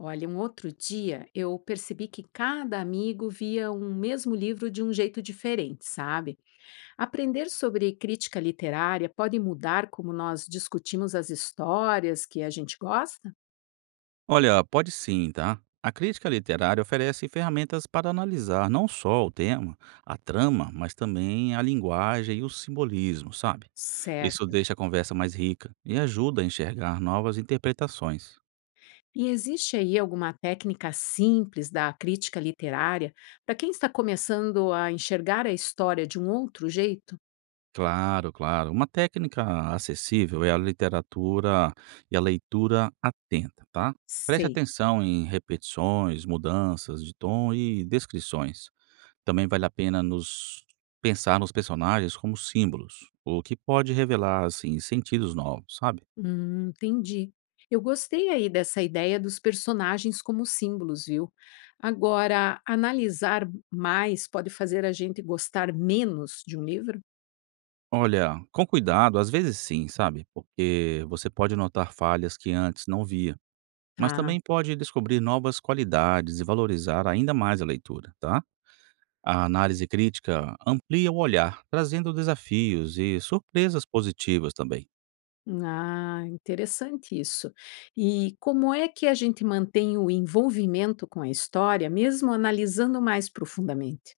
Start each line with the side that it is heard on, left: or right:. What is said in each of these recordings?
left: Olha, um outro dia eu percebi que cada amigo via um mesmo livro de um jeito diferente, sabe? Aprender sobre crítica literária pode mudar como nós discutimos as histórias que a gente gosta?
right: Olha, pode sim, tá? A crítica literária oferece ferramentas para analisar não só o tema, a trama, mas também a linguagem e o simbolismo, sabe? Isso
left: Certo.
right: deixa a conversa mais rica e ajuda a enxergar novas interpretações.
left: E existe aí alguma técnica simples da crítica literária para quem está começando a enxergar a história de um outro jeito?
right: Claro. Uma técnica acessível é a literatura e a leitura atenta, tá? Preste
left: Sei.
right: atenção em repetições, mudanças de tom e descrições. Também vale a pena nos pensar nos personagens como símbolos, o que pode revelar assim sentidos novos, sabe?
left: Entendi. Eu gostei aí dessa ideia dos personagens como símbolos, viu? Agora, analisar mais pode fazer a gente gostar menos de um livro?
right: Olha, com cuidado, às vezes sim, sabe? Porque você pode notar falhas que antes não via, mas
left: Tá.
right: também pode descobrir novas qualidades e valorizar ainda mais a leitura, tá? A análise crítica amplia o olhar, trazendo desafios e surpresas positivas também.
left: Ah, interessante isso. E como é que a gente mantém o envolvimento com a história, mesmo analisando mais profundamente?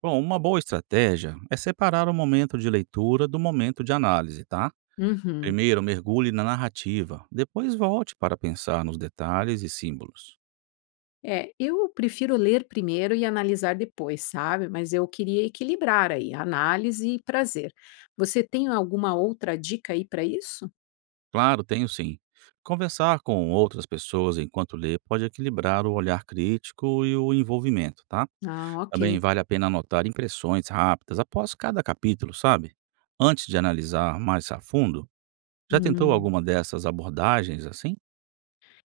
right: Bom, uma boa estratégia é separar o momento de leitura do momento de análise, tá?
left: Uhum.
right: Primeiro mergulhe na narrativa, depois volte para pensar nos detalhes e símbolos.
left: É, eu prefiro ler primeiro e analisar depois, sabe? Mas eu queria equilibrar aí, análise e prazer. Você tem alguma outra dica aí para isso?
right: Claro, tenho sim. Conversar com outras pessoas enquanto lê pode equilibrar o olhar crítico e o envolvimento, tá?
left: Ah,
right: Também
left: ok.
right: vale a pena anotar impressões rápidas após cada capítulo, sabe? Antes de analisar mais a fundo, já tentou
left: Hum.
right: alguma dessas abordagens assim?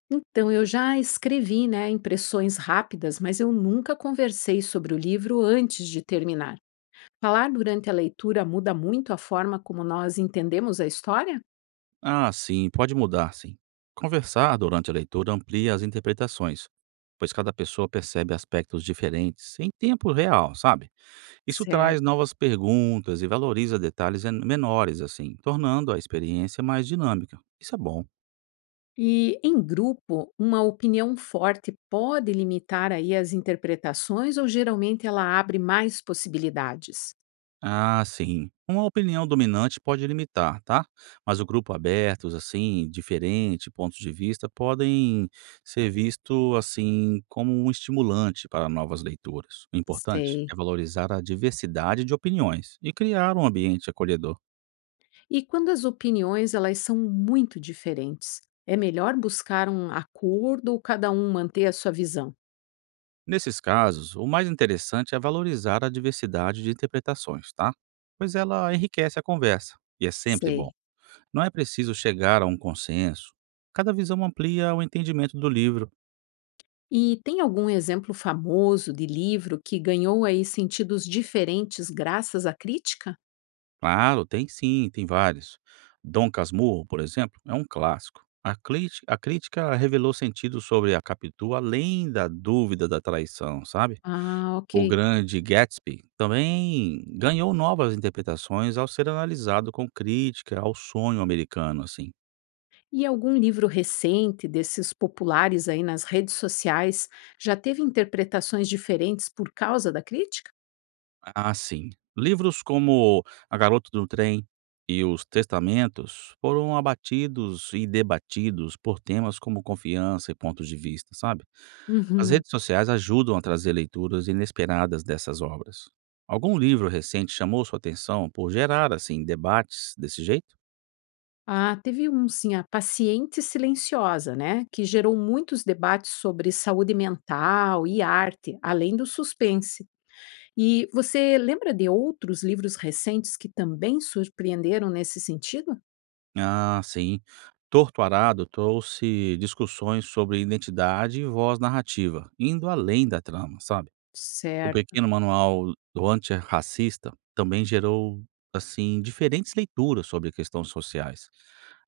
left: Então, eu já escrevi, né, impressões rápidas, mas eu nunca conversei sobre o livro antes de terminar. Falar durante a leitura muda muito a forma como nós entendemos a história?
right: Ah, sim, pode mudar, sim. Conversar durante a leitura amplia as interpretações, pois cada pessoa percebe aspectos diferentes em tempo real, sabe? Isso traz
left: Certo.
right: novas perguntas e valoriza detalhes menores, assim, tornando a experiência mais dinâmica. Isso é bom.
left: E em grupo, uma opinião forte pode limitar aí as interpretações ou geralmente ela abre mais possibilidades?
right: Ah, sim. Uma opinião dominante pode limitar, tá? Mas o grupo abertos, assim, diferente, pontos de vista, podem ser visto assim como um estimulante para novas leituras. O importante
left: Sei.
right: é valorizar a diversidade de opiniões e criar um ambiente acolhedor.
left: E quando as opiniões elas são muito diferentes, é melhor buscar um acordo ou cada um manter a sua visão?
right: Nesses casos, o mais interessante é valorizar a diversidade de interpretações, tá? Pois ela enriquece a conversa e é sempre bom.
left: Sei.
right: Não é preciso chegar a um consenso. Cada visão amplia o entendimento do livro.
left: E tem algum exemplo famoso de livro que ganhou aí sentidos diferentes graças à crítica?
right: Claro, tem sim, tem vários. Dom Casmurro, por exemplo, é um clássico. A crítica revelou sentido sobre a Capitu além da dúvida da traição, sabe?
left: Ah, ok.
right: O grande Gatsby também ganhou novas interpretações ao ser analisado com crítica ao sonho americano, assim.
left: E algum livro recente desses populares aí nas redes sociais já teve interpretações diferentes por causa da crítica?
right: Ah, sim. Livros como A Garota do Trem e Os Testamentos foram abatidos e debatidos por temas como confiança e pontos de vista, sabe? As
left: Uhum.
right: redes sociais ajudam a trazer leituras inesperadas dessas obras. Algum livro recente chamou sua atenção por gerar, assim, debates desse jeito?
left: Ah, teve um sim, a Paciente Silenciosa, né? Que gerou muitos debates sobre saúde mental e arte, além do suspense. E você lembra de outros livros recentes que também surpreenderam nesse sentido?
right: Ah, sim. Torto Arado trouxe discussões sobre identidade e voz narrativa, indo além da trama, sabe? O
left: Certo.
right: pequeno manual do antirracista também gerou, assim, diferentes leituras sobre questões sociais.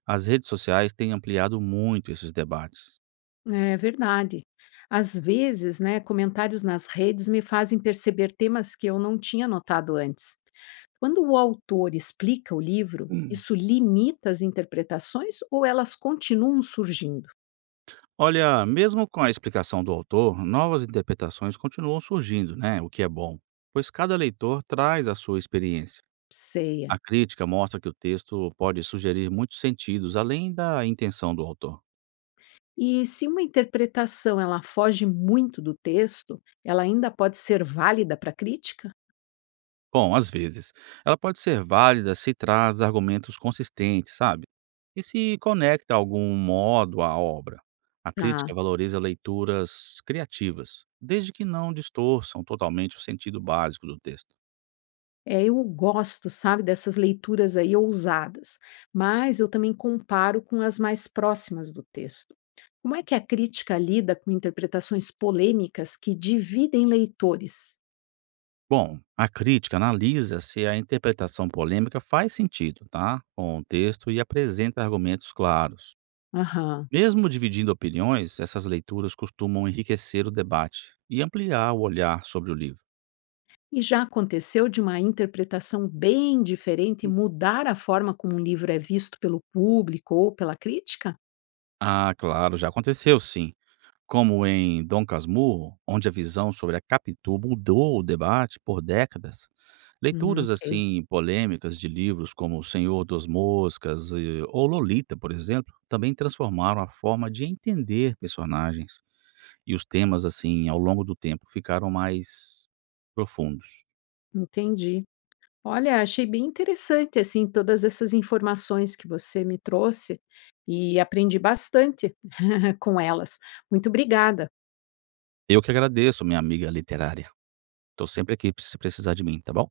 right: As redes sociais têm ampliado muito esses debates.
left: É verdade. Às vezes, né, comentários nas redes me fazem perceber temas que eu não tinha notado antes. Quando o autor explica o livro, isso limita as interpretações ou elas continuam surgindo?
right: Olha, mesmo com a explicação do autor, novas interpretações continuam surgindo, né? O que é bom, pois cada leitor traz a sua experiência.
left: Ceia.
right: A crítica mostra que o texto pode sugerir muitos sentidos além da intenção do autor.
left: E se uma interpretação ela foge muito do texto, ela ainda pode ser válida para crítica?
right: Bom, às vezes, ela pode ser válida se traz argumentos consistentes, sabe? E se conecta a algum modo à obra. A crítica valoriza leituras criativas, desde que não distorçam totalmente o sentido básico do texto.
left: É, eu gosto, sabe, dessas leituras aí ousadas, mas eu também comparo com as mais próximas do texto. Como é que a crítica lida com interpretações polêmicas que dividem leitores?
right: Bom, a crítica analisa se a interpretação polêmica faz sentido, tá? Com o texto e apresenta argumentos claros.
left: Aham.
right: Mesmo dividindo opiniões, essas leituras costumam enriquecer o debate e ampliar o olhar sobre o livro.
left: E já aconteceu de uma interpretação bem diferente mudar a forma como um livro é visto pelo público ou pela crítica?
right: Ah, claro, já aconteceu sim, como em Dom Casmurro, onde a visão sobre a Capitu mudou o debate por décadas. Leituras
left: Ok,
right: assim polêmicas de livros como O Senhor dos Moscas ou Lolita, por exemplo, também transformaram a forma de entender personagens e os temas assim ao longo do tempo ficaram mais profundos.
left: entendi. Olha, achei bem interessante assim todas essas informações que você me trouxe e aprendi bastante. com elas. Muito obrigada.
right: Eu que agradeço, minha amiga literária. Estou sempre aqui se precisar de mim, tá bom?